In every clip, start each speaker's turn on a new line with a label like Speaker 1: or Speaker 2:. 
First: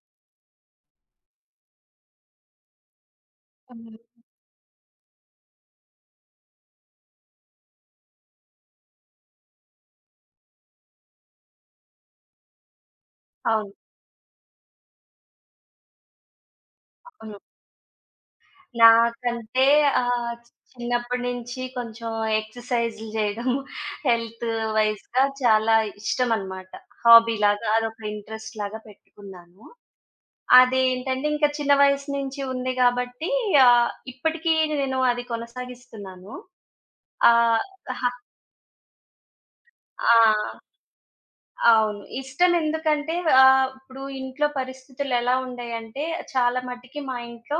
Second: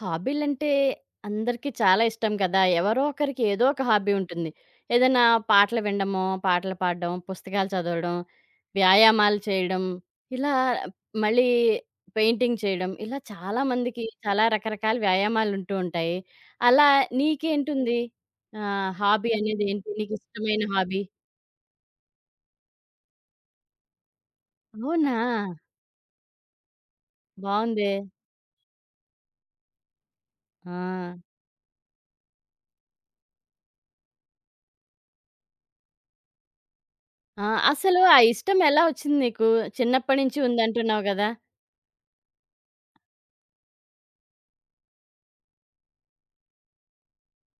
Speaker 1: హాబీలంటే అందరికీ చాలా ఇష్టం కదా! ఎవరో ఒకరికి ఏదో ఒక
Speaker 2: హ్మ్.
Speaker 1: హాబీ ఉంటుంది. ఏదైనా పాటలు వినడమో, పాటలు పాడడం, పుస్తకాలు చదవడం, వ్యాయామాలు చేయడం, ఇలా మళ్ళీ పెయింటింగ్ చేయడం, ఇలా
Speaker 2: అవును.
Speaker 1: చాలామందికి చాలా రకరకాల వ్యాయామాలుంటూ ఉంటాయి. అలా
Speaker 2: అవును.
Speaker 1: నీకేంటుంది? హాబీ
Speaker 2: నాకంటే
Speaker 1: అనేదేంటి?
Speaker 2: ఆహ్, చి
Speaker 1: నీకిష్టమైన హాబీ?
Speaker 2: చిన్నప్పటి నుంచి కొంచెం ఎక్సర్‌సైజ్‌లు చేయడం హెల్త్
Speaker 1: అవునా!
Speaker 2: వైస్‌గా చాలా ఇష్టమనమాట. హాబీలాగా
Speaker 1: బావుందే.
Speaker 2: అదొక ఇంట్రెస్ట్ లాగా పెట్టుకున్నాను.
Speaker 1: ఆ!
Speaker 2: అదేంటంటే ఇంకా చిన్న వయసు నుంచి ఉంది కాబట్టి ఇప్పటికీ నేను అది కొనసాగిస్తున్నాను.
Speaker 1: ఆ!
Speaker 2: ఆహ్,
Speaker 1: అసలు
Speaker 2: హ
Speaker 1: ఆ ఇష్టం ఎలా ఒచ్చింది నీకు? చిన్నప్పటి నుంచి
Speaker 2: ఆ!
Speaker 1: ఉందంటున్నావు గదా!
Speaker 2: అవును. ఇష్టం ఎందుకంటే ఇప్పుడు ఇంట్లో పరిస్థితులెలా ఉండేయంటే, చాలా మటికి మా ఇంట్లో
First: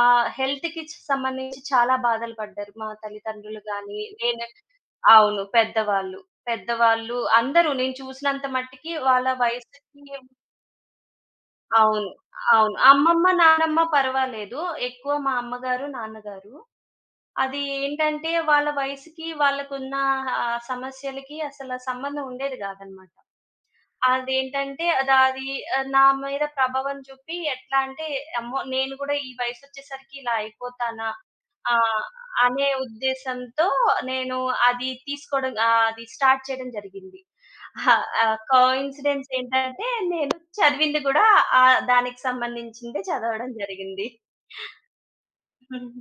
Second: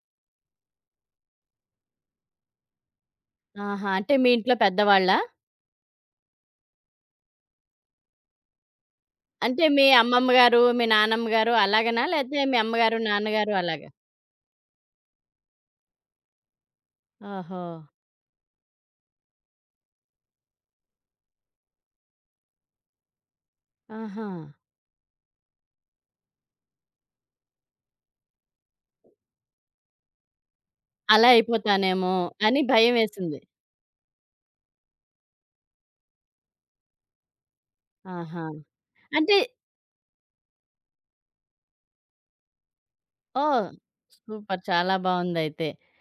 Speaker 2: హెల్త్‌కి సంబంధించి చాలా బాధలు పడ్డారు. మా తల్లిదండ్రులు
Speaker 1: ఆహా!
Speaker 2: గానీ,
Speaker 1: అంటే మీ
Speaker 2: నేను
Speaker 1: ఇంట్లో పెద్దవాళ్ళా?
Speaker 2: అవును. పెద్దవాళ్ళు. పెద్దవాళ్ళు అందరూ నేను చూసినంత మట్టికి వాళ్ళ
Speaker 1: అంటే
Speaker 2: వయసుకి
Speaker 1: మీ అమ్మమ్మ గారు, మీ నానమ్మ గారు అలాగనా?
Speaker 2: అవును.
Speaker 1: లేతే మీ
Speaker 2: అవును.
Speaker 1: అమ్మగారు,
Speaker 2: అమ్మమ్మ,
Speaker 1: నాన్నగారు
Speaker 2: నానమ్మ
Speaker 1: అలాగా?
Speaker 2: పర్వాలేదు. ఎక్కువ మా అమ్మగారు, నాన్నగారు. అది
Speaker 1: ఓహో!
Speaker 2: ఏంటంటే వాళ్ళ వయసుకి, వాళ్ళకున్న సమస్యలకి అసల సంబంధం ఉండేది గాదనమాట.
Speaker 1: ఆహా!
Speaker 2: అదేంటంటే అది అది నా మీద ప్రభావం చూపి ఎట్లా అంటే, అమ్మో! నేను గూడా ఈ వయసొచ్చేసరికి ఇలా అయిపోతానా?
Speaker 1: అలా
Speaker 2: ఆ!
Speaker 1: అయిపోతానేమో అని
Speaker 2: అనే
Speaker 1: భయమేసింది.
Speaker 2: ఉద్దేశంతో నేను అది తీసుకోవడం, అది స్టార్ట్ చేయడం జరిగింది. అహా!
Speaker 1: ఆహా!
Speaker 2: కోయిన్సిడెన్స్
Speaker 1: అంటే
Speaker 2: ఏంటంటే నేను చదివింది గూడా దానికి సంబంధించిందే చదవడం
Speaker 1: ఓహ్!
Speaker 2: జరిగింది.
Speaker 1: సూపర్ చాలా బావుందయితే.
Speaker 2: హ్మ్.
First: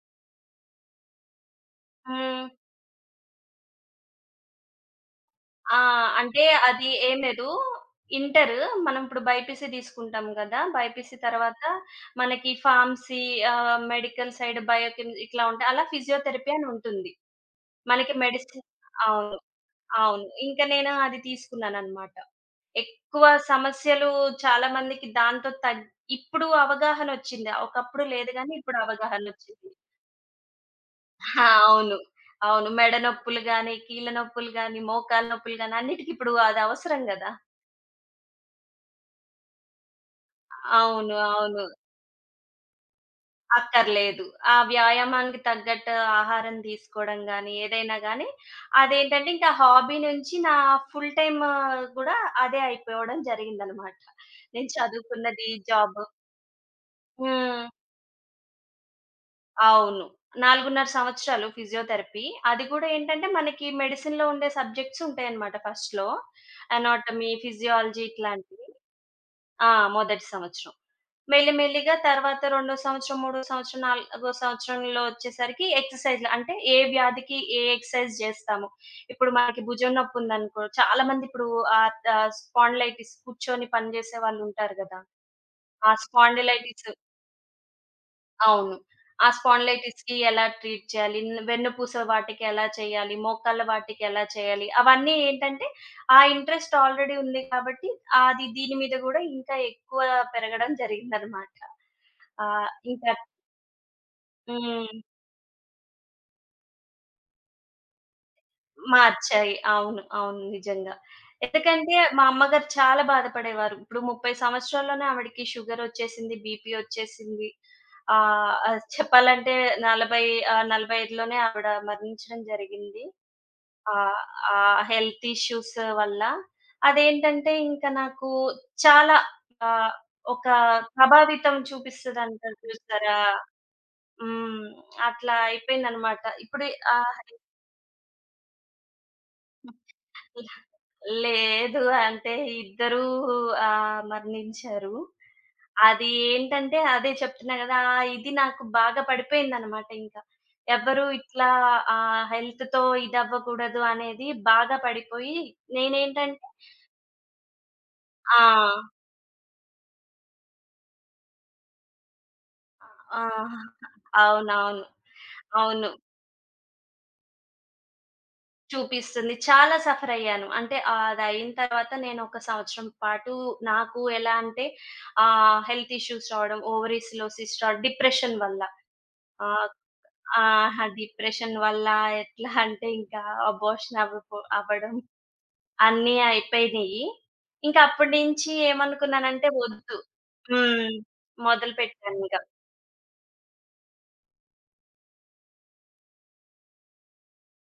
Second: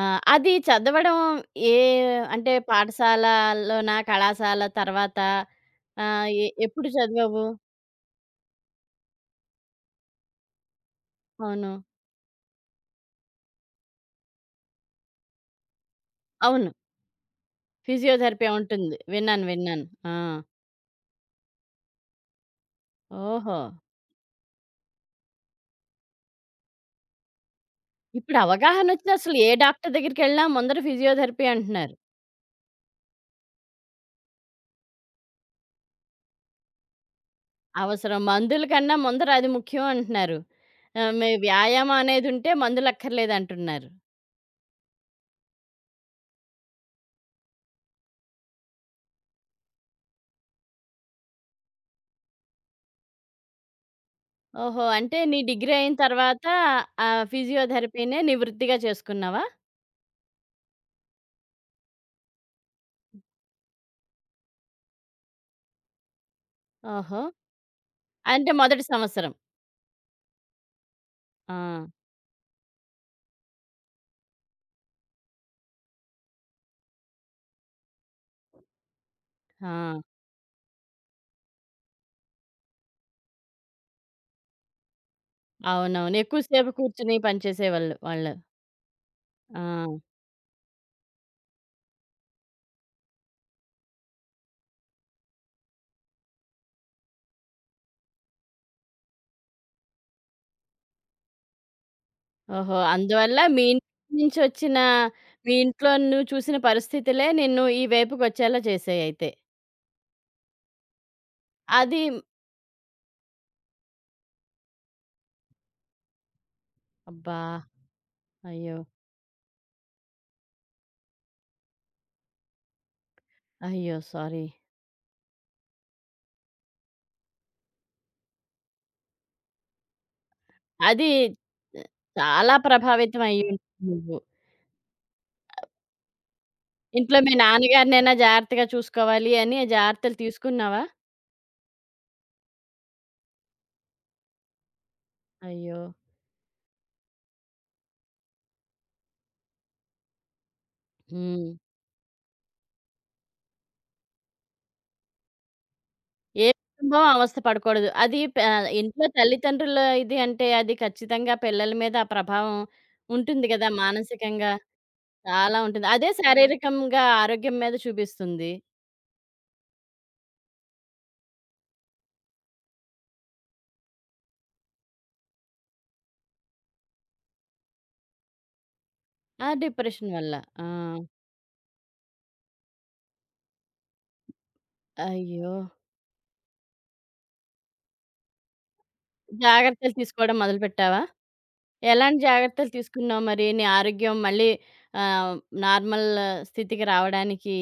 Speaker 1: ఆ! అది చదవడం ఏ
Speaker 2: హ్మ్.
Speaker 1: అంటే పాఠశాలలోనా? కళాశాల తర్వాత
Speaker 2: ఆ! అంటే
Speaker 1: ఎప్పుడు
Speaker 2: అది ఏం
Speaker 1: చదివావు?
Speaker 2: లేదు. ఇంటరు మనం ఇప్పుడు బైపీసీ తీసుకుంటాం గదా! బైపీసీ తర్వాత
Speaker 1: అవును.
Speaker 2: మనకి ఫార్మసీ, మెడికల్ సైడ్ బయోకెమి ఇట్లా ఉంటాయి. అలా ఫిజియోథెరపీ అని
Speaker 1: అవును.
Speaker 2: ఉంటుంది. మనకి
Speaker 1: ఫిజియోథెరపీ
Speaker 2: మెడిసిన్
Speaker 1: ఉంటుంది.
Speaker 2: అవును.
Speaker 1: విన్నాను. విన్నాను. ఆ!
Speaker 2: అవును. ఇంక నేను అది తీసుకున్నాననమాట. ఎక్కువ
Speaker 1: ఓహో!
Speaker 2: సమస్యలు చాలా మందికి దాంతో ఇప్పుడు అవగాహనొచ్చింది. ఒకప్పుడు లేదు
Speaker 1: ఇప్పుడు
Speaker 2: గానీ ఇప్పుడు
Speaker 1: అవగాహనొచ్చింది. అసలు ఏ
Speaker 2: అవగాహనొచ్చింది.
Speaker 1: డాక్టర్ దగ్గరికెళ్ళినా ముందర
Speaker 2: ఆ!
Speaker 1: ఫిజియోథెరపీ అంటున్నారు.
Speaker 2: అవును. అవును. మెడ నొప్పులు గాని, కీళ్ళ నొప్పులు గాని, మోకాళ్ళ నొప్పులు గాని అన్నిటికి ఇప్పుడు అది అవసరం గదా!
Speaker 1: అవసరం మందుల కన్నా ముందర అది ముఖ్యం అంటున్నారు.
Speaker 2: అవును.
Speaker 1: మీ
Speaker 2: అవును.
Speaker 1: వ్యాయామం అనేదుంటే మందులక్కర్లేదంటున్నారు.
Speaker 2: అక్కర్లేదు. ఆ వ్యాయామానికి తగ్గట్టు ఆహారం తీసుకోవడం గాని, ఏదైనా గాని అదేంటంటే ఇంకా హాబీ నుంచి నా ఫుల్ టైమ్ గూడా అదే అయిపోవడం జరిగిందనమాట. నేను
Speaker 1: ఓహో! అంటే నీ
Speaker 2: చదువుకున్నది,
Speaker 1: డిగ్రీ అయిన
Speaker 2: జాబ్
Speaker 1: తర్వాత ఆ
Speaker 2: హ్మ్.
Speaker 1: ఫిజియోథెరపీనే నీ వృత్తిగా చేసుకున్నావా?
Speaker 2: అవును. 4.5 సంవత్సరాలు ఫిజియోథెరపీ. అది కూడా ఏంటంటే మనకి మెడిసిన్‌లో ఉండే సబ్జెక్ట్స్ ఉంటాయన్నమాట ఫస్ట్‌లో.
Speaker 1: ఓహో!
Speaker 2: అనాటమీ, ఫిజియాలజీ
Speaker 1: అంటే
Speaker 2: ఇట్లాంటివి.
Speaker 1: మొదటి సంవత్సరం.
Speaker 2: ఆ! మొదటి సంవత్సరం.
Speaker 1: ఆ!
Speaker 2: మెల్లిమెల్లిగా తర్వాత రెండో సంవత్సరం, మూడో సంవత్సరం, నాలుగో సంవత్సరంలో వచ్చేసరికి ఎక్సర్‌సైజ్‌లు అంటే ఏ వ్యాధికి ఏ ఎక్సర్‌సైజ్ జేస్తాము. ఇప్పుడు మనకి భుజం
Speaker 1: ఆ!
Speaker 2: నొప్పి ఉందనుకో. చాలా మంది ఇప్పుడు ఆహ్, ఆహ్, స్పాండిలైటిస్ కూర్చొని పని జేసే వాళ్ళుంటారు గదా! ఆ
Speaker 1: అవునవును. ఎక్కువ సేపు
Speaker 2: స్పాండిలైటిస్
Speaker 1: కూర్చొని పనిచేసేవాళ్ళు వాళ్ళు.
Speaker 2: అవును. ఆ
Speaker 1: ఆ!
Speaker 2: స్పాండిలైటిస్‌కి ఎలా ట్రీట్ చేయాలి? వెన్నుపూస వాటికి ఎలా చేయాలి? మోకాళ్ళ వాటికి ఎలా చేయాలి? అవన్నీ ఏంటంటే, ఆ ఇంట్రెస్ట్ ఆల్రెడీ ఉంది కాబట్టి, అది దీని మీద గూడా ఇంకా ఎక్కువ పెరగడం జరిగిందనమాట.
Speaker 1: ఓహో!
Speaker 2: ఇంకా
Speaker 1: అందువల్ల మీ ఇంటి నుంచొచ్చిన
Speaker 2: హ్మ్.
Speaker 1: మీ ఇంట్లో నువ్వు చూసిన పరిస్థితులే నిన్ను ఈ వైపుకొచ్చేలా చేసాయయితే.
Speaker 2: మార్చాయి. అవును. అవును. నిజంగా. ఎందుకంటే
Speaker 1: అది
Speaker 2: మా అమ్మగారు చాలా బాధపడేవారు. ఇప్పుడు 30 సంవత్సరాల్లోనే ఆవిడకి షుగరొచ్చేసింది, బీపీ
Speaker 1: అబ్బా!
Speaker 2: వచ్చేసింది. ఆహ్,
Speaker 1: అయ్యో!
Speaker 2: ఆహ్, చెప్పాలంటే 40, 45 లోనే ఆవిడ మరణించడం జరిగింది.
Speaker 1: అయ్యో!
Speaker 2: ఆహ్,
Speaker 1: సారీ.
Speaker 2: ఆ హెల్త్ ఇష్యూస్ వల్ల. అదేంటంటే ఇంకా నాకు చాలా ఆహ్, ఒక
Speaker 1: అది
Speaker 2: ప్రభావితం
Speaker 1: చాలా
Speaker 2: చూపిస్తదంటారు చూసారా?
Speaker 1: ప్రభావితం అయ్యుంటావు నువ్వు.
Speaker 2: హ్మ్. అట్లా అయిపోయిందనమాట. ఇప్పుడు
Speaker 1: ఇంట్లో
Speaker 2: ఆహ్
Speaker 1: మీ నాన్నగారినైనా జాగ్రత్తగా చూసుకోవాలి అని జాగ్రత్తలు తీసుకున్నావా?
Speaker 2: లేదు. అంటే ఇద్దరూ మరణించారు.
Speaker 1: అయ్యో!
Speaker 2: అది ఏంటంటే అదే చెప్తున్నా గదా! ఆ ఇది నాకు బాగా పడిపోయిందనమాట ఇంకా. ఎవ్వరు
Speaker 1: హ్మ్.
Speaker 2: ఇట్లా హెల్త్‌తో ఇదవ్వకూడదు అనేది బాగా పడిపోయి నేనేంటంటే
Speaker 1: ఏ కుటుంబం అవస్థ పడకూడదు. అది ప
Speaker 2: ఆ!
Speaker 1: ఇంట్లో తల్లిదండ్రుల ఇది అంటే అది ఖచ్చితంగా పిల్లల మీద ఆ ప్రభావం ఉంటుంది గదా!
Speaker 2: ఆ!
Speaker 1: మానసికంగా
Speaker 2: అవునవును.
Speaker 1: చాలా ఉంటుంది.
Speaker 2: అవును.
Speaker 1: అదే శారీరకంగా ఆరోగ్యం మీద చూపిస్తుంది.
Speaker 2: చూపిస్తుంది. చాలా సఫర్ అయ్యాను. అంటే అదయిన తర్వాత నేను ఒక సంవత్సరం పాటు నాకు ఎలా అంటే హెల్త్ ఇష్యూస్ రావడం, ఓవరీస్‌లో సిస్ట్ రావడం, డిప్రెషన్ వల్ల.
Speaker 1: ఆ
Speaker 2: ఆహ్,
Speaker 1: డిప్రెషన్ వల్ల. ఆ!
Speaker 2: ఆహ్, డిప్రెషన్ వల్ల ఎట్లా అంటే ఇంకా అబార్షన్ అవ్వడం,
Speaker 1: అయ్యో!
Speaker 2: అన్నీ అయిపోయినియి. ఇంకా అప్పటి నుంచి ఏమనుకున్నానంటే
Speaker 1: జాగ్రత్తలు
Speaker 2: వద్దు.
Speaker 1: తీసుకోవడం
Speaker 2: హ్మ్.
Speaker 1: మొదలుపెట్టావా? ఎలాంటి
Speaker 2: మొదలుపెట్టానిక.
Speaker 1: జాగ్రత్తలు తీసుకున్నావు మరి? నీ ఆరోగ్యం మళ్ళీ ఆహ్, నార్మల్ స్థితికి రావడానికి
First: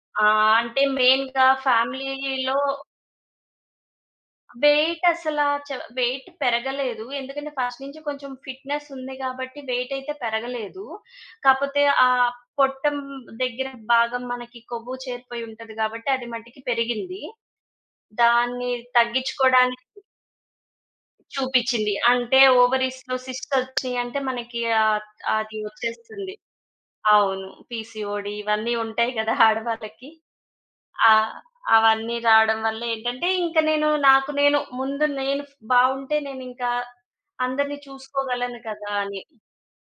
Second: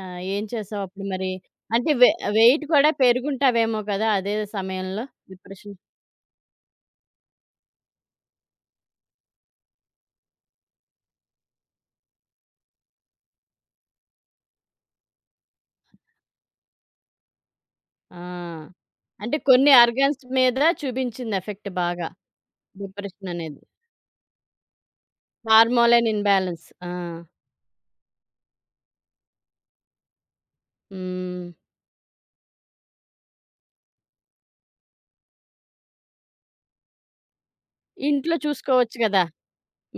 Speaker 1: ఏం చేసావు
Speaker 2: అంటే
Speaker 1: అప్పుడు మరి?
Speaker 2: మెయిన్‌గా
Speaker 1: అంటే
Speaker 2: ఫ్యామిలీలో
Speaker 1: వెయిట్ కూడా పెరుగుంటావేమో కదా! అదే సమయంలో
Speaker 2: వెయిట్ అసలా చ
Speaker 1: డిప్రెషన్.
Speaker 2: వెయిట్ పెరగలేదు. ఎందుకంటే ఫస్ట్ నుంచి కొంచెం ఫిట్‌నెస్ ఉంది కాబట్టి వెయిట్ అయితే పెరగలేదు. కాపోతే ఆ పొట్టం దగ్గర భాగం మనకి కొవ్వు చేరిపోయి ఉంటది కాబట్టి అది మటికి పెరిగింది. దాన్ని
Speaker 1: ఆ! అంటే కొన్ని
Speaker 2: తగ్గించుకోవడానికి
Speaker 1: ఆర్గాన్స్ మీద చూపించింది ఎఫెక్ట్
Speaker 2: చూపిచ్చింది.
Speaker 1: బాగా.
Speaker 2: అంటే ఓవరీస్‌లో
Speaker 1: డిప్రెషన్
Speaker 2: సిస్ట్స్
Speaker 1: అనేది.
Speaker 2: వచ్చినియి అంటే మనకి అది
Speaker 1: హార్మోలైన్
Speaker 2: వచ్చేస్తుంది.
Speaker 1: ఇన్‌బాలన్స్. ఆ!
Speaker 2: అవును. పీసీఓడీ ఇవన్నీ ఉంటాయి గదా! ఆడవాళ్ళకి. ఆ!
Speaker 1: హ్మ్.
Speaker 2: అవన్నీ రావడం వల్ల ఏంటంటే, ఇంక నాకు నేను ముందు బావుంటే నేనింకా అందరిని
Speaker 1: ఇంట్లో
Speaker 2: చూసుకోగలను కదా!
Speaker 1: చూసుకోవచ్చు
Speaker 2: అని.
Speaker 1: కదా!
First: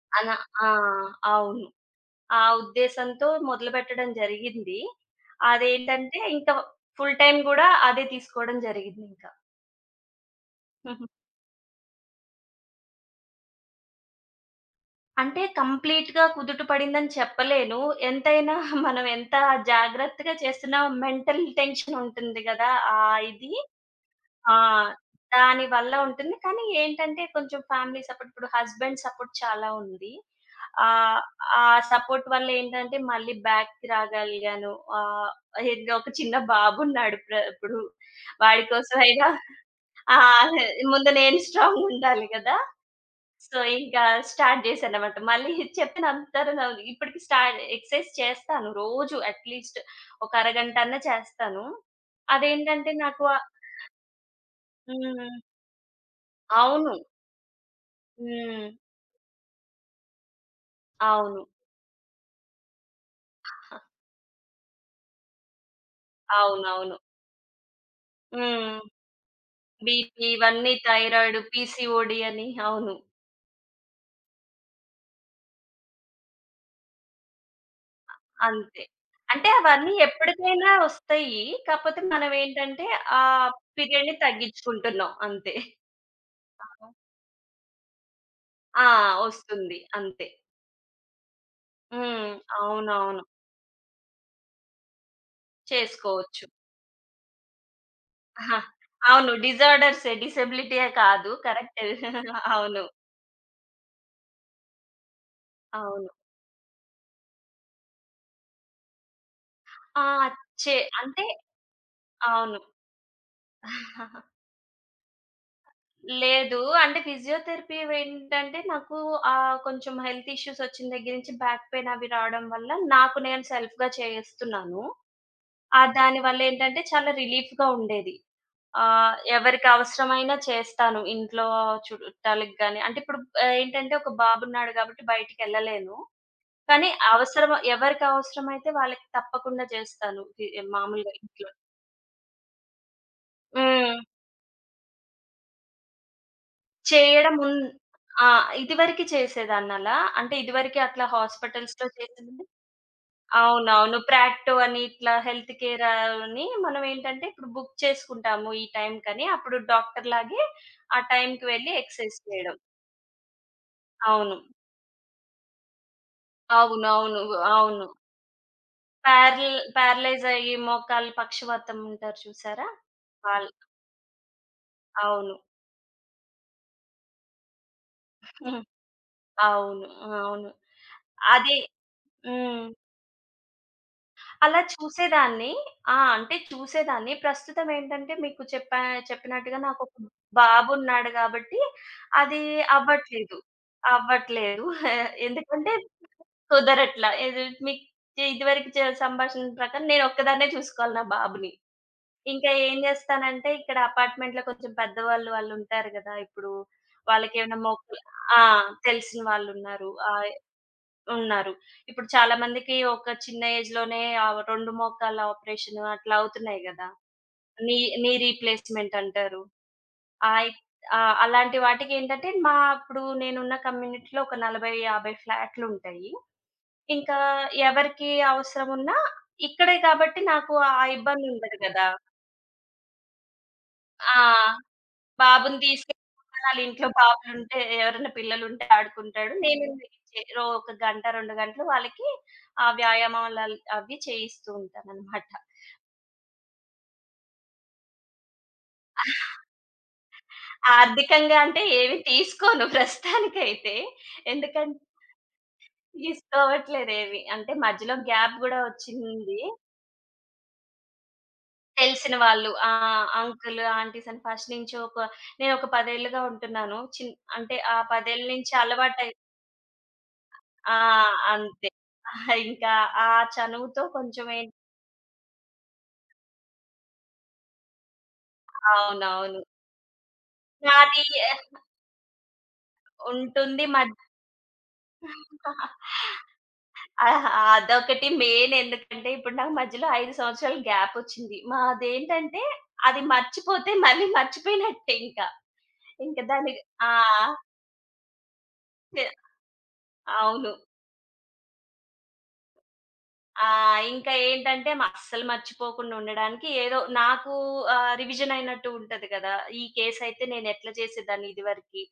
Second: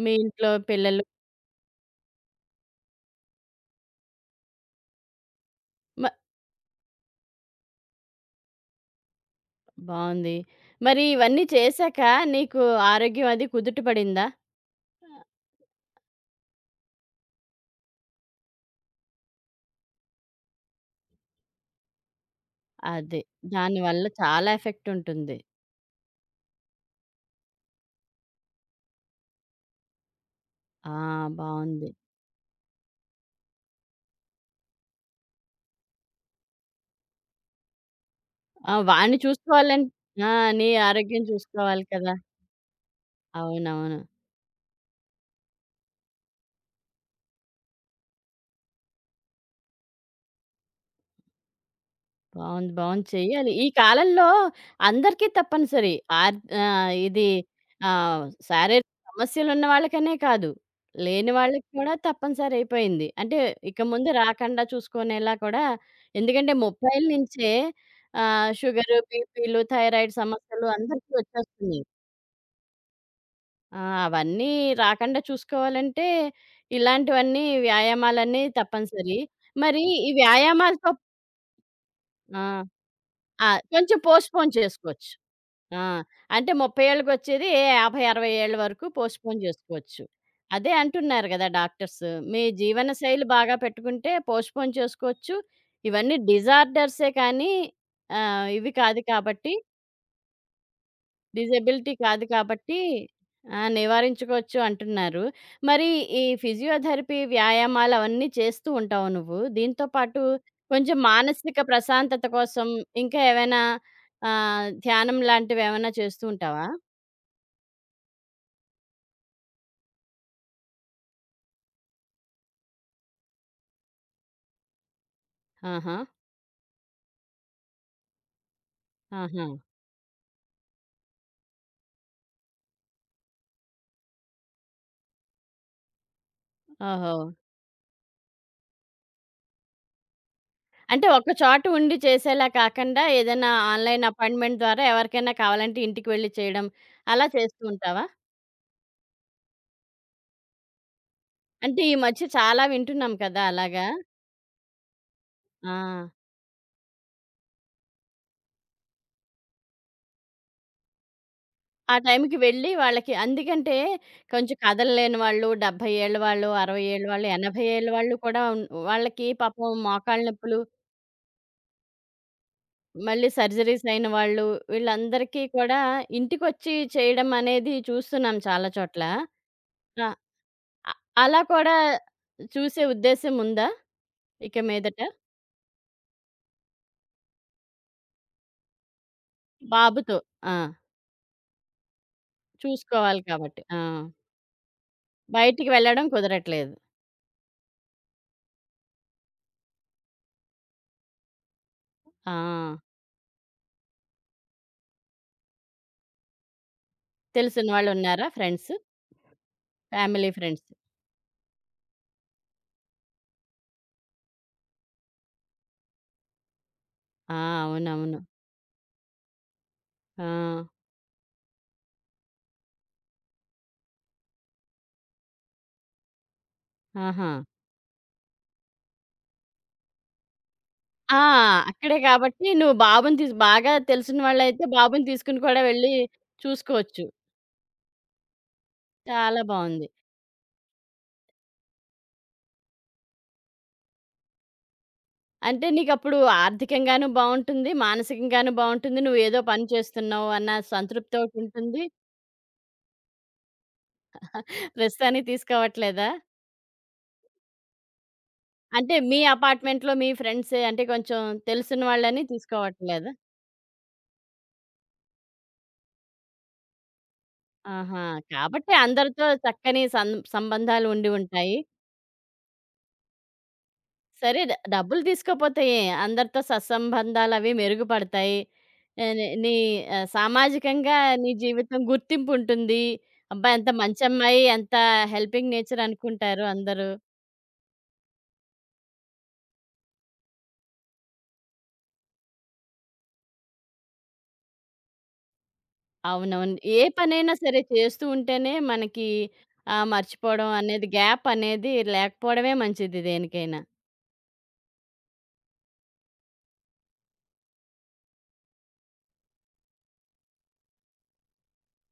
Speaker 1: మీ
Speaker 2: అన
Speaker 1: ఇంట్లో
Speaker 2: ఆ!
Speaker 1: పిల్లలు.
Speaker 2: అవును. ఆ ఉద్దేశంతో మొదలుపెట్టడం జరిగింది.
Speaker 1: మ
Speaker 2: అదేంటంటే, ఇంక ఫుల్ టైమ్ గూడా అదే తీసుకోవడం జరిగిందింక.
Speaker 1: బావుంది. మరి ఇవన్నీ చేశాక నీకు ఆరోగ్యం అది కుదుట పడిందా?
Speaker 2: అంటే కంప్లీట్‌గా కుదుట పడిందని చెప్పలేను. ఎంతైనా మనం ఎంత జాగ్రత్తగా చేస్తున్నా మెంటల్ టెన్షన్ ఉంటుంది గదా! ఆ
Speaker 1: అదే.
Speaker 2: ఇది
Speaker 1: దానివల్ల చాలా
Speaker 2: ఆ!
Speaker 1: ఎఫెక్ట్ ఉంటుంది.
Speaker 2: దాని వల్ల ఉంటుంది. కానీ ఏంటంటే కొంచెం ఫ్యామిలీ సపోర్ట్, ఇప్పుడు హస్బెండ్ సపోర్ట్ చాలా ఉంది.
Speaker 1: ఆ!
Speaker 2: ఆహ్, ఆ
Speaker 1: బావుంది.
Speaker 2: సపోర్ట్ వల్ల ఏంటంటే మళ్ళీ బ్యాక్‌కి రాగలిగాను. ఆహ్, ఏందో ఒక చిన్న బాబున్నాడు ఇప్పుడు. వాడి
Speaker 1: ఆ!
Speaker 2: కోసం
Speaker 1: వాడిని
Speaker 2: అయినా
Speaker 1: చూసుకోవాలం
Speaker 2: ఆ!
Speaker 1: ఆ! నీ
Speaker 2: ముందు
Speaker 1: ఆరోగ్యం
Speaker 2: నేను స్ట్రాంగ్
Speaker 1: చూసుకోవాలి కదా!
Speaker 2: ఉండాలి కదా! సో,
Speaker 1: అవునవును.
Speaker 2: ఇంకా స్టార్ట్ చేశాననమాట. మళ్ళీ చెప్పినంతరు నా ఇప్పటికి ఎక్సర్సైజ్ చేస్తాను. రోజు అట్‌లీస్ట్ ఒక అరగంట అన్నా చేస్తాను.
Speaker 1: బావుంది.
Speaker 2: అదేంటంటే
Speaker 1: బావుంది.
Speaker 2: నాకు
Speaker 1: చెయ్యాలి. ఈ కాలంలో అందరికీ
Speaker 2: హ్మ్.
Speaker 1: తప్పనిసరి. ఆర్
Speaker 2: అవును.
Speaker 1: ఇది ఆహ్,
Speaker 2: హ్మ్.
Speaker 1: శారీరక సమస్యలున్న వాళ్ళకనే కాదు. లేని
Speaker 2: అవును.
Speaker 1: వాళ్ళకి కూడా తప్పనిసరి అయిపోయింది. అంటే ఇక ముందు రాకుండా చూసుకునేలా కూడా ఎందుకంటే
Speaker 2: అవునవును.
Speaker 1: 30ల నుంచే
Speaker 2: హ్మ్.
Speaker 1: షుగరు, బీపీలు, థైరాయిడ్
Speaker 2: బీపీ
Speaker 1: సమస్యలు
Speaker 2: ఇవన్నీ
Speaker 1: అందరికీ
Speaker 2: థైరాయిడ్,
Speaker 1: వచ్చేస్తున్నాయి.
Speaker 2: పీసీఓడీ అని అవును.
Speaker 1: ఆ! అవన్నీ రాకుండా చూసుకోవాలంటే, ఇలాంటివన్నీ వ్యాయామాలన్నీ
Speaker 2: అంతే.
Speaker 1: తప్పనిసరి.
Speaker 2: అంటే
Speaker 1: మరి
Speaker 2: అవన్నీ
Speaker 1: ఈ
Speaker 2: ఎప్పటికైనా
Speaker 1: వ్యాయామాలతో
Speaker 2: వస్తాయి. కాపోతే
Speaker 1: ఆ!
Speaker 2: మనమేంటంటే ఆ
Speaker 1: ఆ! కొంచెం
Speaker 2: పీరియడ్‌ని
Speaker 1: పోస్ట్‌పోన్ చేసుకోవచ్చు.
Speaker 2: తగ్గించుకుంటున్నాం అంతే.
Speaker 1: ఆ! అంటే 30
Speaker 2: ఆ!
Speaker 1: ఏళ్ళకొచ్చేది 50, 60 ఏళ్ళ వరకు
Speaker 2: ఆ!
Speaker 1: పోస్ట్‌పోన్
Speaker 2: వస్తుంది
Speaker 1: జేసుకోవచ్చు.
Speaker 2: అంతే.
Speaker 1: అదే అంటున్నారు గదా డాక్టర్స్.
Speaker 2: హ్మ్.
Speaker 1: మీ
Speaker 2: అవునవును.
Speaker 1: జీవనశైలి బాగా పెట్టుకుంటే పోస్ట్‌పోన్ చేసుకోవచ్చు. ఇవన్నీ
Speaker 2: చేసుకోవచ్చు.
Speaker 1: డిజార్డర్సే కానీ
Speaker 2: ఆహా!
Speaker 1: ఇవి కాదు
Speaker 2: అవును.
Speaker 1: కాబట్టి
Speaker 2: డిజార్డర్సే, డిసెబిలిటీయే కాదు. కరెక్టే.
Speaker 1: డిజబిలిటీ కాదు కాబట్టి
Speaker 2: అవును.
Speaker 1: ఆ! నివారించుకోవచ్చు అంటున్నారు. మరి
Speaker 2: అవును.
Speaker 1: ఈ ఫిజియోథెరపీ వ్యాయామాలు అవన్నీ చేస్తూ ఉంటావు నువ్వు. దీంతో
Speaker 2: ఆ!
Speaker 1: పాటు
Speaker 2: చే
Speaker 1: కొంచెం
Speaker 2: అంటే
Speaker 1: మానసిక ప్రశాంతత కోసం ఇంకా ఏవైనా
Speaker 2: అవును.
Speaker 1: ధ్యానం లాంటివేవన్నా చేస్తూ
Speaker 2: లేదు.
Speaker 1: ఉంటావా?
Speaker 2: అంటే ఫిజియోథెరపీ ఏంటంటే నాకు కొంచెం హెల్త్ ఇష్యూస్ వచ్చిన దగ్గర నుంచి బ్యాక్ పెయిన్ అవి రావడం వల్ల నాకు నేను సెల్ఫ్‌గా చేస్తున్నాను. ఆ!
Speaker 1: ఆహా!
Speaker 2: దానివల్ల ఏంటంటే చాలా రిలీఫ్‌గా ఉండేది.
Speaker 1: ఆహా!
Speaker 2: ఎవరికి అవసరమైనా చేస్తాను. ఇంట్లో చుట్టాలకి గాని అంటే ఇప్పుడు ఏంటంటే ఒక బాబున్నాడు కాబట్టి బయటికెళ్ళలేను. కానీ
Speaker 1: ఓహో!
Speaker 2: అవసరం ఎవరికి అవసరమైతే వాళ్ళకి తప్పకుండా చేస్తాను.
Speaker 1: అంటే
Speaker 2: మామూలుగా
Speaker 1: ఒక్క
Speaker 2: ఇంట్లో.
Speaker 1: చోట ఉండి చేసేలా కాకుండా ఏదైనా
Speaker 2: హ్మ్.
Speaker 1: ఆన్‌లైన్ అపాయింట్‌మెంట్ ద్వారా ఎవరికైనా కావాలంటే ఇంటికి వెళ్లి చేయడం అలా
Speaker 2: చేయడం ఉన్
Speaker 1: చేస్తూ ఉంటావా?
Speaker 2: ఆ! ఇదివరకి చేసేదాన్నలా. అంటే ఇదివరకి అట్లా
Speaker 1: అంటే
Speaker 2: హాస్పిటల్స్‌లో
Speaker 1: ఈ మధ్య
Speaker 2: చేసింది.
Speaker 1: చాలా వింటున్నాం కదా! అలాగా.
Speaker 2: అవునవును. ప్రాక్టో అని ఇట్లా హెల్త్ కేర్
Speaker 1: ఆ!
Speaker 2: అని మనం ఏంటంటే ఇప్పుడు బుక్ చేసుకుంటాము ఈ టైంకని. అప్పుడు డాక్టర్‌లాగే ఆ టైంకి వెళ్లి
Speaker 1: ఆ
Speaker 2: ఎక్సర్‌సైజ్
Speaker 1: టైంకి
Speaker 2: చేయడం.
Speaker 1: వెళ్ళి వాళ్ళకి అందుకంటే
Speaker 2: అవును.
Speaker 1: కొంచెం కదలలేని వాళ్ళు, 70 ఏళ్ళ వాళ్ళు, 60 ఏళ్ళ
Speaker 2: అవునవును.
Speaker 1: వాళ్ళు,
Speaker 2: అవును.
Speaker 1: 80
Speaker 2: అవును
Speaker 1: ఏళ్ళ వాళ్ళు కూడా ఉన్ వాళ్ళకి పాపం మోకాళ్ళ
Speaker 2: ప్యారలైజ్ అయ్యి
Speaker 1: నొప్పులు,
Speaker 2: మోకాళ్ళు పక్షవాతం ఉంటారు చూసారా?
Speaker 1: మళ్ళీ
Speaker 2: ఆల్
Speaker 1: సర్జరీస్ అయిన వాళ్ళు,
Speaker 2: అవును.
Speaker 1: వీళ్ళందరికీ కూడా ఇంటికొచ్చి చేయడం అనేది చూస్తున్నాం
Speaker 2: హ్మ్.
Speaker 1: చాలా చోట్ల.
Speaker 2: అవును.
Speaker 1: ఆ!
Speaker 2: అవును.
Speaker 1: అ అలా
Speaker 2: అది
Speaker 1: కూడా
Speaker 2: హ్మ్.
Speaker 1: చూసే ఉద్దేశ్యం ఉందా ఇక
Speaker 2: అలా
Speaker 1: మీదట?
Speaker 2: చూసేదాన్ని. ఆ! అంటే చూసేదాన్ని. ప్రస్తుతం ఏంటంటే మీకు చెప్పా చెప్పినట్టుగా నాకొక
Speaker 1: బాబుతో. ఆ!
Speaker 2: బాబున్నాడు గాబట్టి అది
Speaker 1: చూసుకోవాలి
Speaker 2: అవ్వట్లేదు.
Speaker 1: కాబట్టి. ఆ!
Speaker 2: అవ్వట్లేదు.
Speaker 1: బయటికి
Speaker 2: ఎందుకంటే
Speaker 1: వెళ్ళడం కుదరట్లేదు.
Speaker 2: కుదరట్లా. ఇది మీకు ఇదివరకు సంభాషణ ప్రకారం నేను ఒక్కదాన్నే చూసుకోవాలి నా బాబుని. ఇంకా
Speaker 1: ఆ!
Speaker 2: ఏం జేస్తానంటే ఇక్కడ అపార్ట్‌మెంట్‌లో కొంచెం పెద్దవాళ్ళు వాళ్ళుంటారు గదా ఇప్పుడు! వాళ్ళకేమైనా
Speaker 1: తెలిసిన
Speaker 2: మొక్కలు
Speaker 1: వాళ్ళున్నారా
Speaker 2: ఆ!
Speaker 1: ఫ్రెండ్స్?
Speaker 2: తెలిసిన వాళ్ళున్నారు. ఆ!
Speaker 1: Family friends.
Speaker 2: ఉన్నారు. ఇప్పుడు చాలా మందికి ఒక చిన్న ఏజ్‌లోనే 2 మోకాళ్ళ ఆపరేషన్ అట్లా అవుతున్నాయి గదా!
Speaker 1: ఆ!
Speaker 2: నీ నీ
Speaker 1: అవునవును.
Speaker 2: రీప్లేస్‌మెంట్ అంటారు.
Speaker 1: ఆ!
Speaker 2: ఆయి ఆ! అలాంటి వాటికేంటంటే మా ఇప్పుడు నేనున్న కమ్యూనిటీలో ఒక 40, 50 ఫ్లాట్‌లుంటాయి. ఇంకా
Speaker 1: ఆహా!
Speaker 2: ఎవరికి అవసరమున్నా ఇక్కడే కాబట్టి నాకు ఆ
Speaker 1: ఆ!
Speaker 2: ఇబ్బందుండదు గదా!
Speaker 1: అక్కడే కాబట్టి నువ్వు బాబుని తీసి బాగా
Speaker 2: ఆ!
Speaker 1: తెలిసిన వాళ్ళైతే బాబుని తీసుకుని
Speaker 2: బాబుని
Speaker 1: కూడా వెళ్ళి
Speaker 2: తీసుకెళ్ళిపోతాను. ఆళ్ళింట్లో
Speaker 1: చూసుకోవచ్చు.
Speaker 2: బాబులుంటే, ఎవరైనా పిల్లలుంటే ఆడుకుంటాడు.
Speaker 1: చాలా
Speaker 2: నేను
Speaker 1: బావుంది.
Speaker 2: చే రో ఒక గంట, 2 గంటలు వాళ్ళకి ఆ అవి చేయిస్తూ ఉంటాననమాట.
Speaker 1: అంటే నీకప్పుడు ఆర్థికంగాను బావుంటుంది. మానసికంగాను బావుంటుంది. నువ్వేదో పని చేస్తున్నావు అన్న
Speaker 2: ఆర్థికంగా అంటే
Speaker 1: సంతృప్తోటుంటుంది.
Speaker 2: ఏవి తీసుకోను ప్రస్తుతానికైతే. ఎందుకంటే
Speaker 1: రిస్క్ అని తీసుకోవట్లేదా?
Speaker 2: తీసుకోవట్లేదేవి. అంటే మధ్యలో గ్యాప్ గూడా
Speaker 1: అంటే మీ
Speaker 2: వచ్చింది.
Speaker 1: అపార్ట్‌మెంట్‌లో మీ ఫ్రెండ్సే అంటే కొంచెం తెలిసిన
Speaker 2: తెలిసిన
Speaker 1: వాళ్ళని
Speaker 2: వాళ్ళు ఆ!
Speaker 1: తీసుకోవట్లేదా?
Speaker 2: అంకుల్, ఆంటీస్ అని ఫస్ట్ నుంచి నేనొక 10 ఏళ్లుగా ఉంటున్నాను. అంటే ఆ
Speaker 1: ఆహా!
Speaker 2: 10 ఏళ్ల నుంచి
Speaker 1: కాబట్టి
Speaker 2: అలవాటై
Speaker 1: అందరితో చక్కని
Speaker 2: ఆ!
Speaker 1: సంబంధాలు ఉండి ఉంటాయి.
Speaker 2: అంతే. ఇంకా ఆ చనువుతో కొంచెం
Speaker 1: సరే.
Speaker 2: ఏంటి
Speaker 1: డబ్బులు తీసుకోపోతే ఏ అందరితో సత్సంబంధాలవి మెరుగుపడతాయి. నీ
Speaker 2: అవునవును.
Speaker 1: నీ సామాజికంగా
Speaker 2: నాది
Speaker 1: నీ జీవితం గుర్తింపుంటుంది. అబ్బా!
Speaker 2: ఉంటుంది
Speaker 1: ఎంత
Speaker 2: మధ్య
Speaker 1: మంచమ్మాయి, ఎంత హెల్పింగ్ నేచర్ అనుకుంటారు అందరూ.
Speaker 2: అహా! అదొకటి మెయిన్ ఎందుకంటే ఇప్పుడు నాకు మధ్యలో 5 సంవత్సరాలు గ్యాప్ వచ్చింది. మాదేంటంటే అది మర్చిపోతే మళ్ళీ మర్చిపోయినట్టే ఇంకా. ఇంకా
Speaker 1: అవునవును.
Speaker 2: దాన్ని
Speaker 1: ఏ
Speaker 2: ఆ!
Speaker 1: పనైనా సరే చేస్తూ ఉంటేనే
Speaker 2: తె
Speaker 1: మనకి మర్చిపోవడం
Speaker 2: అవును.
Speaker 1: అనేది గ్యాప్ అనేది లేకపోవడమే మంచిది
Speaker 2: ఆ!
Speaker 1: దేనికైనా.
Speaker 2: ఇంకా ఏంటంటే అస్సలు మర్చిపోకుండా ఉండడానికి ఏదో నాకు రివిజన్ అయినట్టు ఉంటది కదా! ఈ కేసయితే నేనెట్లా చేసేదాన్ని ఇదివరకి.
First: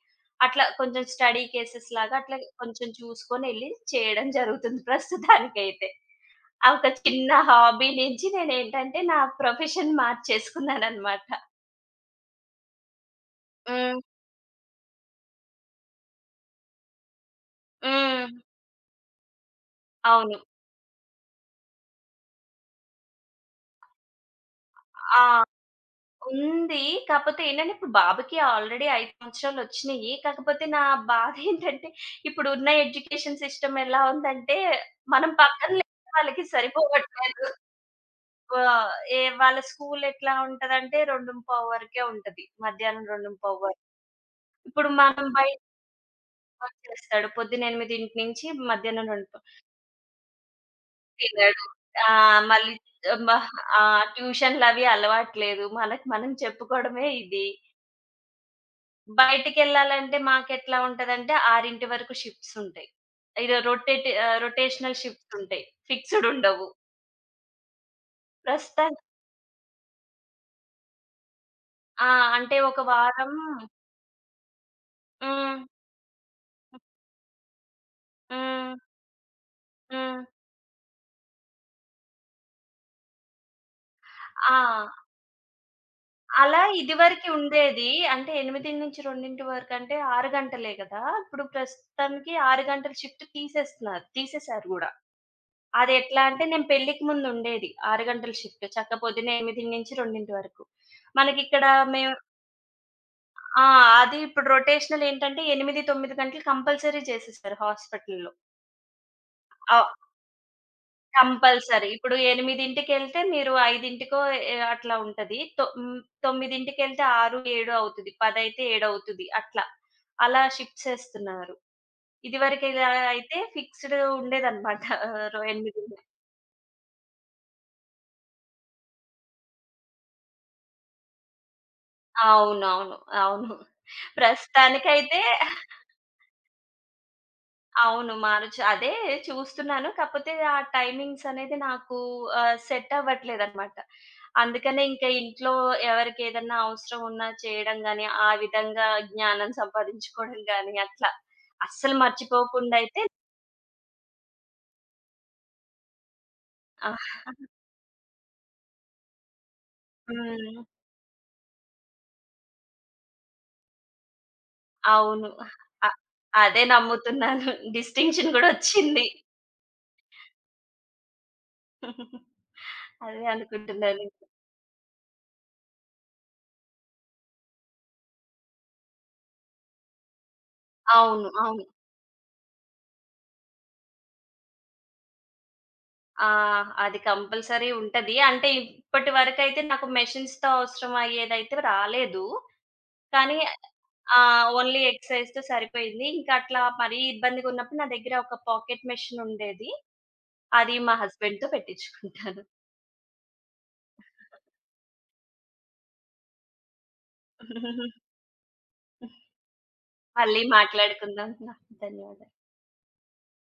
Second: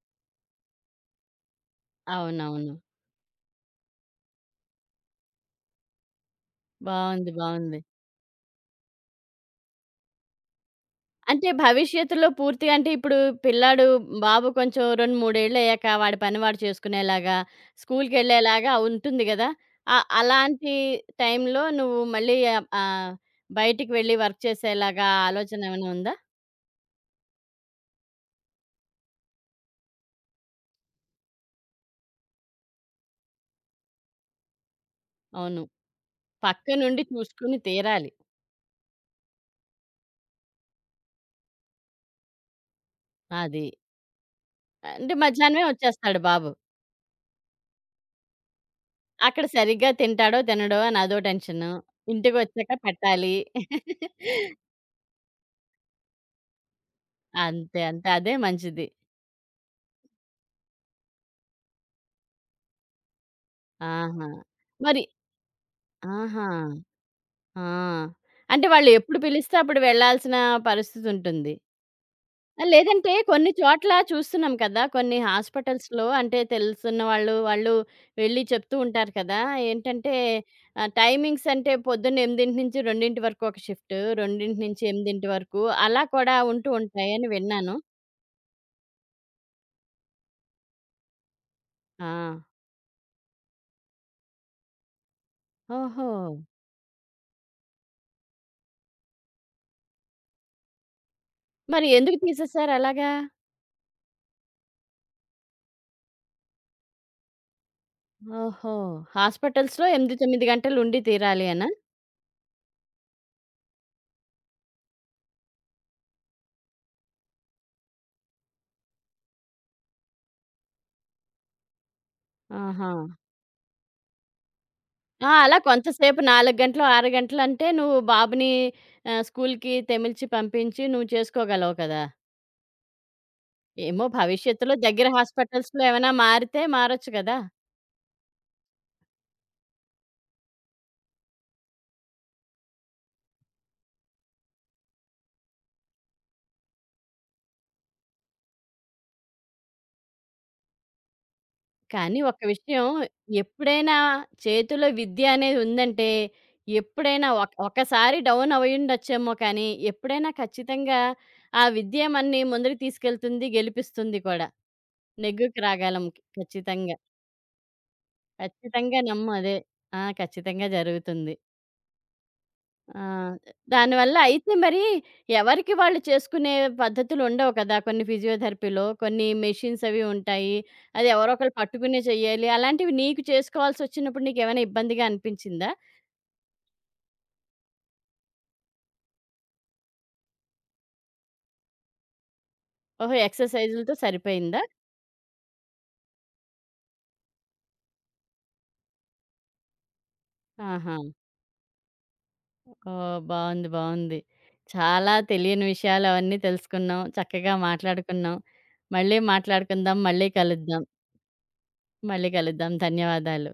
Speaker 2: అట్లా కొంచెం స్టడీ కేసెస్ లాగా అట్లా
Speaker 1: అవునవును.
Speaker 2: కొంచెం చూసుకొనెళ్లి చేయడం జరుగుతుంది ప్రస్తుతానికైతే. ఆ ఒక
Speaker 1: బావుంది.
Speaker 2: చిన్న
Speaker 1: బావుంది.
Speaker 2: హాబీ నుంచి నేనేంటంటే నా ప్రొఫెషన్ మార్చేసుకున్నాననమాట.
Speaker 1: అంటే భవిష్యత్తులో పూర్తిగా అంటే ఇప్పుడు పిల్లాడు
Speaker 2: హ్మ్.
Speaker 1: బాబు కొంచెం 2, 3 ఏళ్ళు అయ్యాక వాడి పని వాడు చేసుకునేలాగా,
Speaker 2: హ్మ్.
Speaker 1: స్కూల్‌కెళ్ళేలాగా ఉంటుంది గదా! అ
Speaker 2: అవును.
Speaker 1: అలాంటి టైంలో నువ్వు మళ్ళీ ఆహ్, ఆహ్, బయటికి వెళ్లి వర్క్ చేసేలాగా
Speaker 2: ఆ!
Speaker 1: ఆలోచన ఏమైనా ఉందా?
Speaker 2: ఉంది. కాపోతే ఏంటంటే, ఇప్పుడు బాబుకి ఆల్రెడీ 5 సంవత్సరాలొచ్చినియి. కాకపోతే నా బాధేంటంటే, ఇప్పుడున్న ఎడ్యుకేషన్ సిస్టమ్ ఎలా ఉందంటే, మనం
Speaker 1: అవును.
Speaker 2: పక్కన లేనిది వాళ్ళకి
Speaker 1: పక్క నుండి
Speaker 2: సరిపోవట్లేదు.
Speaker 1: చూసుకుని తీరాలి.
Speaker 2: ఆహ్, ఏ వాళ్ళ స్కూల్ ఎట్లా ఉంటదంటే, 2:15 వరకే ఉంటది. మధ్యాహ్నం 2:15
Speaker 1: అది.
Speaker 2: వరకు. ఇప్పుడు
Speaker 1: అంటే
Speaker 2: మనం బయటికి
Speaker 1: మధ్యాహ్నమే వచ్చేస్తాడు బాబు.
Speaker 2: వచ్చేస్తాడు. పొద్దున 8 నుంచి మధ్యాహ్నం 2:00.
Speaker 1: అక్కడ సరిగ్గా తింటాడో, తినడో అని అదో
Speaker 2: తినడు.
Speaker 1: టెన్షను.
Speaker 2: ఆ!
Speaker 1: ఇంటికొచ్చాక
Speaker 2: మళ్ళీ ఆహ్, మ
Speaker 1: పెట్టాలి.
Speaker 2: ఆ ట్యూషన్‌లవి అలవాట్లేదు. మనకు మనం చెప్పుకోవడమే ఇది.
Speaker 1: అంతే. అంతే. అదే మంచిది.
Speaker 2: బయటికెళ్ళాలంటే మాకెట్లా ఉంటదంటే 6:00 వరకు షిఫ్ట్స్ ఉంటాయి.
Speaker 1: ఆహా!
Speaker 2: రొటేషనల్
Speaker 1: మరి
Speaker 2: షిఫ్ట్స్ ఉంటాయి. ఫిక్స్‌డ్
Speaker 1: ఆహా!
Speaker 2: ఉండవు.
Speaker 1: ఆ! అంటే వాళ్ళు
Speaker 2: ప్రస్తుతాని
Speaker 1: ఎప్పుడు పిలిస్తే అప్పుడు వెళ్ళాల్సిన పరిస్థితుంటుంది.
Speaker 2: ఆ! అంటే
Speaker 1: ఆ!
Speaker 2: ఒక
Speaker 1: లేదంటే
Speaker 2: వారం
Speaker 1: కొన్ని చోట్ల చూస్తున్నాం కదా! కొన్ని
Speaker 2: హ్మ్.
Speaker 1: హాస్పిటల్స్‌లో అంటే తెలుసున్న వాళ్ళు, వాళ్ళు వెళ్ళి
Speaker 2: హ్మ్.
Speaker 1: చెప్తూ ఉంటారు కదా! ఏంటంటే
Speaker 2: హ్మ్.
Speaker 1: టైమింగ్స్ అంటే పొద్దున్న 8 నుంచి 2 వరకు ఒక షిఫ్ట్,
Speaker 2: ఆ!
Speaker 1: 2-8 వరకు అలా కూడా
Speaker 2: అలా
Speaker 1: ఉంటూ ఉంటాయని
Speaker 2: ఇదివరకి
Speaker 1: విన్నాను.
Speaker 2: ఉండేది. అంటే 8-2 వరకు అంటే 6 గంటలే కదా! ఇప్పుడు
Speaker 1: ఆ!
Speaker 2: ప్రస్తుతానికి 6 గంటల షిఫ్ట్ తీసేస్తున్నారు. తీసేసారు గూడా. అది
Speaker 1: ఓహో!
Speaker 2: ఎట్లా అంటే నేను పెళ్ళికి ముందు ఉండేది 6 గంటల షిఫ్ట్. చక్క పొద్దున్న 8-2 వరకు. మనకిక్కడ
Speaker 1: మరి
Speaker 2: మేం
Speaker 1: ఎందుకు తీసేసారు అలాగా?
Speaker 2: ఆ! అది ఇప్పుడు రొటేషనల్ ఏంటంటే 8, 9 గంటలు కంపల్సరీ చేసేసారు హాస్పిటల్‌లో.
Speaker 1: ఓహో! హాస్పిటల్స్‌లో
Speaker 2: ఆహ్,
Speaker 1: 8, 9 గంటలు ఉండి తీరాలి అనా?
Speaker 2: కంపల్సరీ. ఇప్పుడు 8కి మీరు 5కో అట్లా ఉంటది. 9కెళ్తే 6, 7 అవుతది. 10 అయితే 7 అవుతది. అట్లా. అలా షిఫ్ట్స్ ఏస్తున్నారు. ఇదివరకు
Speaker 1: ఆహా!
Speaker 2: ఇలా అయితే ఫిక్స్‌డ్ ఉండేదన్నమాట. ఆహ్,
Speaker 1: ఆ!
Speaker 2: రో
Speaker 1: అలా
Speaker 2: 8
Speaker 1: కొంతసేపు 4 గంటలు, 6 గంటలంటే నువ్వు బాబుని స్కూల్‌కి తెమిల్చి పంపించి నువ్వు చేసుకోగలవు కదా!
Speaker 2: అవునవును. అవును.
Speaker 1: ఏమో భవిష్యత్తులో దగ్గర
Speaker 2: ప్రస్తుతానికైతే
Speaker 1: హాస్పిటల్స్‌లో ఏమైనా మారితే మారొచ్చు కదా!
Speaker 2: అవును. మారొచ్చు. అదే చూస్తున్నాను. కాకపోతే ఆ టైమింగ్స్ అనేది నాకు సెట్ అవ్వట్లేదనమాట. అందుకనే ఇంకా ఇంట్లో ఎవరికేదన్నా అవసరం ఉన్నా చేయడం గాని, ఆ విధంగా జ్ఞానం సంపాదించుకోవడం గాని అట్లా. అస్సలు
Speaker 1: కానీ ఒక
Speaker 2: మర్చిపోకుండా
Speaker 1: విషయం
Speaker 2: అయితే
Speaker 1: ఎప్పుడైనా చేతిలో విద్య అనేది ఉందంటే, ఎప్పుడైనా ఒకసారి డౌన్ అయ్యుండొచ్చేమో కానీ, ఎప్పుడైనా
Speaker 2: హ్మ్.
Speaker 1: ఖచ్చితంగా ఆ విద్యే మనని ముందుకు తీసుకెళ్తుంది, గెలిపిస్తుంది కూడా.
Speaker 2: అవును.
Speaker 1: నెగ్గుకు
Speaker 2: అ
Speaker 1: రాగలం
Speaker 2: అదే
Speaker 1: ఖచ్చితంగా.
Speaker 2: నమ్ముతున్నాను. డిస్టింక్షన్ గూడా
Speaker 1: ఖచ్చితంగా
Speaker 2: వచ్చింది.
Speaker 1: నమ్ము అదే. ఆ! ఖచ్చితంగా జరుగుతుంది. ఆ!
Speaker 2: అదే అనుకుంటున్నాను.
Speaker 1: దానివల్ల అయితే మరి ఎవరికి వాళ్ళు చేసుకునే పద్ధతులుండవు కదా! కొన్ని ఫిజియోథెరపీలో, కొన్ని మెషిన్స్ అవి ఉంటాయి. అది
Speaker 2: అవును.
Speaker 1: ఎవరో ఒకళ్ళు
Speaker 2: అవును.
Speaker 1: పట్టుకునే చెయ్యాలి. అలాంటివి నీకు చేసుకోవాల్సొచ్చినప్పుడు నీకేమైనా ఇబ్బందిగా అనిపించిందా?
Speaker 2: ఆ! అది కంపల్సరీ ఉంటది. అంటే ఇప్పటి వరకైతే నాకు మెషిన్స్‌తో అవసరం అయ్యేదైతే రాలేదు.
Speaker 1: ఓహో!
Speaker 2: కానీ
Speaker 1: ఎక్సర్‌సైజులతో
Speaker 2: ఆ!
Speaker 1: సరిపోయిందా?
Speaker 2: ఓన్లీ ఎక్సర్‌సైజ్‌తో సరిపోయింది. ఇంకా అట్లా మరీ ఇబ్బందిగున్నప్పుడు నా దగ్గర ఒక పాకెట్ మెషిన్ ఉండేది. అది మా
Speaker 1: ఆహా!
Speaker 2: హస్బెండ్‌తో పెట్టించుకుంటాను.
Speaker 1: ఓహ్! బావుంది. బావుంది. చాలా తెలియని విషయాలు అవన్నీ తెలుసుకున్నాం. చక్కగా మాట్లాడుకున్నాం. మళ్ళీ మాట్లాడుకుందాం. మళ్ళీ
Speaker 2: మళ్ళీ
Speaker 1: కలుద్దాం.
Speaker 2: మాట్లాడుకుందాం.
Speaker 1: మళ్ళీ
Speaker 2: ధన్యవాదాలు.
Speaker 1: కలుద్దాం. ధన్యవాదాలు.